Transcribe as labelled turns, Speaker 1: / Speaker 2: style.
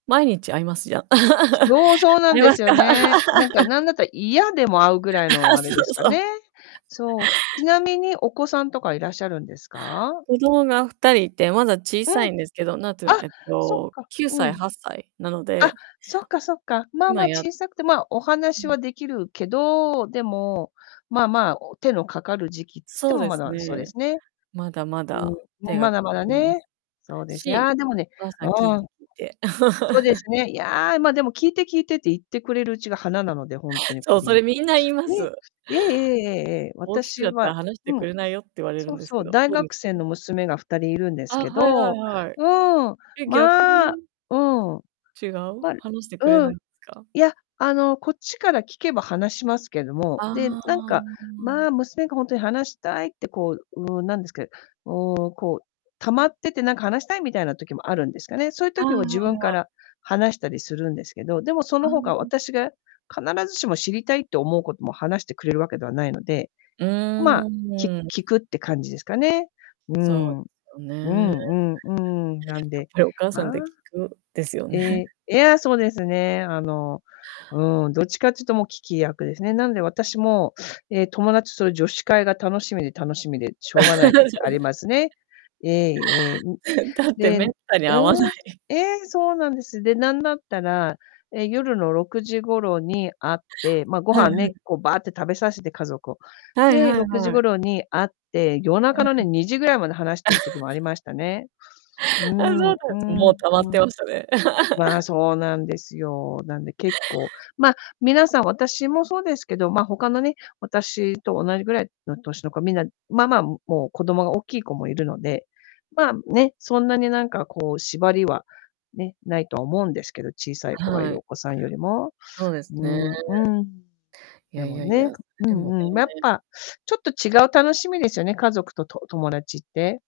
Speaker 1: 毎日会います？じゃ。
Speaker 2: そうそうな
Speaker 1: 会
Speaker 2: ん
Speaker 1: い
Speaker 2: で
Speaker 1: ます
Speaker 2: すよ
Speaker 1: か。
Speaker 2: ね。なんか、なんだったら嫌でも会うぐらいのあ
Speaker 1: そ
Speaker 2: れです
Speaker 1: う
Speaker 2: か
Speaker 1: そう。
Speaker 2: ね、そう。ちなみにお子さんとかいらっしゃるんですか？
Speaker 1: 子供が2人いて、まだ小
Speaker 2: う
Speaker 1: さい
Speaker 2: ん。
Speaker 1: んですけど、なんてな
Speaker 2: あ、
Speaker 1: えっ
Speaker 2: そっ
Speaker 1: と、
Speaker 2: か、
Speaker 1: きゅうさ
Speaker 2: う
Speaker 1: い、
Speaker 2: ん。
Speaker 1: 8歳なの
Speaker 2: あ、
Speaker 1: で
Speaker 2: そっかそっか、まあま
Speaker 1: 今、
Speaker 2: あ、
Speaker 1: やっ
Speaker 2: 小さくて、ま、お
Speaker 1: う
Speaker 2: 話
Speaker 1: ん。
Speaker 2: は出来るけど、でも、まあまあ、お手のかかる時期っつって
Speaker 1: そう
Speaker 2: も
Speaker 1: で
Speaker 2: ま
Speaker 1: す
Speaker 2: だ、そうで
Speaker 1: ね。
Speaker 2: すね。
Speaker 1: まだまだ
Speaker 2: うん、
Speaker 1: 手
Speaker 2: ん、
Speaker 1: が
Speaker 2: ま
Speaker 1: か
Speaker 2: だまだ
Speaker 1: かりま
Speaker 2: ね、そう
Speaker 1: す
Speaker 2: ですね、
Speaker 1: し。
Speaker 2: ああ、でもね、
Speaker 1: お母さ
Speaker 2: う
Speaker 1: ん、聞い
Speaker 2: ー
Speaker 1: て
Speaker 2: ん。
Speaker 1: 聞いて。
Speaker 2: そうです ね、いや、ま、でも「聞いて、聞いて」って言ってくれるうちが華なので、ほんとに、
Speaker 1: そ
Speaker 2: 子
Speaker 1: う、そ
Speaker 2: 供
Speaker 1: れ
Speaker 2: が。
Speaker 1: みんな言いま
Speaker 2: ね
Speaker 1: す。
Speaker 2: え。ええええええええ、
Speaker 1: 大きく
Speaker 2: 私
Speaker 1: なった
Speaker 2: は
Speaker 1: ら話して
Speaker 2: う
Speaker 1: く
Speaker 2: ん。
Speaker 1: れないよって言われる
Speaker 2: そう
Speaker 1: んです
Speaker 2: そ
Speaker 1: け
Speaker 2: う、
Speaker 1: ど
Speaker 2: 大学生の
Speaker 1: [unintelligible]
Speaker 2: 娘が2人いるんです
Speaker 1: あ、
Speaker 2: け
Speaker 1: はいはい
Speaker 2: ど
Speaker 1: はい。
Speaker 2: うん、
Speaker 1: え、逆
Speaker 2: まあ、
Speaker 1: に？
Speaker 2: うん。
Speaker 1: 違う？
Speaker 2: まる
Speaker 1: 話してくれ
Speaker 2: う
Speaker 1: な
Speaker 2: ん。
Speaker 1: いんですか？
Speaker 2: いや、あの、こっちから聞けば話しますけども、
Speaker 1: あ
Speaker 2: で、なんか、まあ、
Speaker 1: あ。
Speaker 2: 娘がほんとに話したいって、こう、うーん、なんですけうーん、こう、溜まってて、なんか、話したいみたいな時もあるんですかね。そゆ
Speaker 1: あああ
Speaker 2: 時は自分か
Speaker 1: あ、あ。
Speaker 2: ら話したりするんですけど、でもそ
Speaker 1: ああ、
Speaker 2: の
Speaker 1: う
Speaker 2: 他、
Speaker 1: ん。
Speaker 2: 私が、必ずしも知りたいって思うことも話してくれるわけではないので、
Speaker 1: う
Speaker 2: まあ、
Speaker 1: ーん、
Speaker 2: き
Speaker 1: うん。
Speaker 2: 聞くって感じですかね。うー
Speaker 1: そう
Speaker 2: ん。
Speaker 1: で
Speaker 2: うん
Speaker 1: すよね。
Speaker 2: うんうん、なん
Speaker 1: やっ
Speaker 2: で
Speaker 1: ぱりお
Speaker 2: [unintelligible]
Speaker 1: 母さんって、聞く [unintelligible] ですよ
Speaker 2: え
Speaker 1: ね。
Speaker 2: え、え、ああ、そうですね、あの、うーん、どっちかっちゅと、もう聞き役ですね。なんで、私も、え、友達と女子会が、楽しみで楽しみでしょうがない時あり ますね。ええええ。ん、
Speaker 1: だって、
Speaker 2: でう
Speaker 1: 滅多に
Speaker 2: ー
Speaker 1: 会わな
Speaker 2: ん、
Speaker 1: い。
Speaker 2: ええ、そうなんです。で、なんだったら、え、夜の6時頃に会って、ま、ご
Speaker 1: はいは
Speaker 2: 飯
Speaker 1: い。
Speaker 2: ね、こう、ばーって食べさせて、家族を。
Speaker 1: はい
Speaker 2: で、
Speaker 1: はい
Speaker 2: 6時
Speaker 1: はい。
Speaker 2: 頃に会って、夜中
Speaker 1: はい。
Speaker 2: のね、2時ぐらいまで話してる時もあり ましたね。う
Speaker 1: あ、そう
Speaker 2: ん
Speaker 1: な
Speaker 2: う
Speaker 1: んつ、
Speaker 2: ん
Speaker 1: もう溜まっ
Speaker 2: う
Speaker 1: て
Speaker 2: ん。
Speaker 1: ましたね。
Speaker 2: まあ、そうなんですよ、なんで結構、ま、皆さん私もそうですけど、ま、他のね、私と同じぐらいの歳の子、皆、まあまあ、もう、子供がおっきい子もいるので、まあ、ね、そんなに、なんか、こう、縛りはね、ないとは思うんですけど、小さい子がい
Speaker 1: は
Speaker 2: る、
Speaker 1: い。
Speaker 2: お子さんよりも。
Speaker 1: そうです
Speaker 2: う
Speaker 1: ね。
Speaker 2: んうん。
Speaker 1: い
Speaker 2: で
Speaker 1: やい
Speaker 2: も
Speaker 1: やい
Speaker 2: ね、
Speaker 1: や、
Speaker 2: う
Speaker 1: でも
Speaker 2: んうん、ま、やっ
Speaker 1: ね。
Speaker 2: ぱ、ちょっと違う楽しみですよね、家族と､と友達って。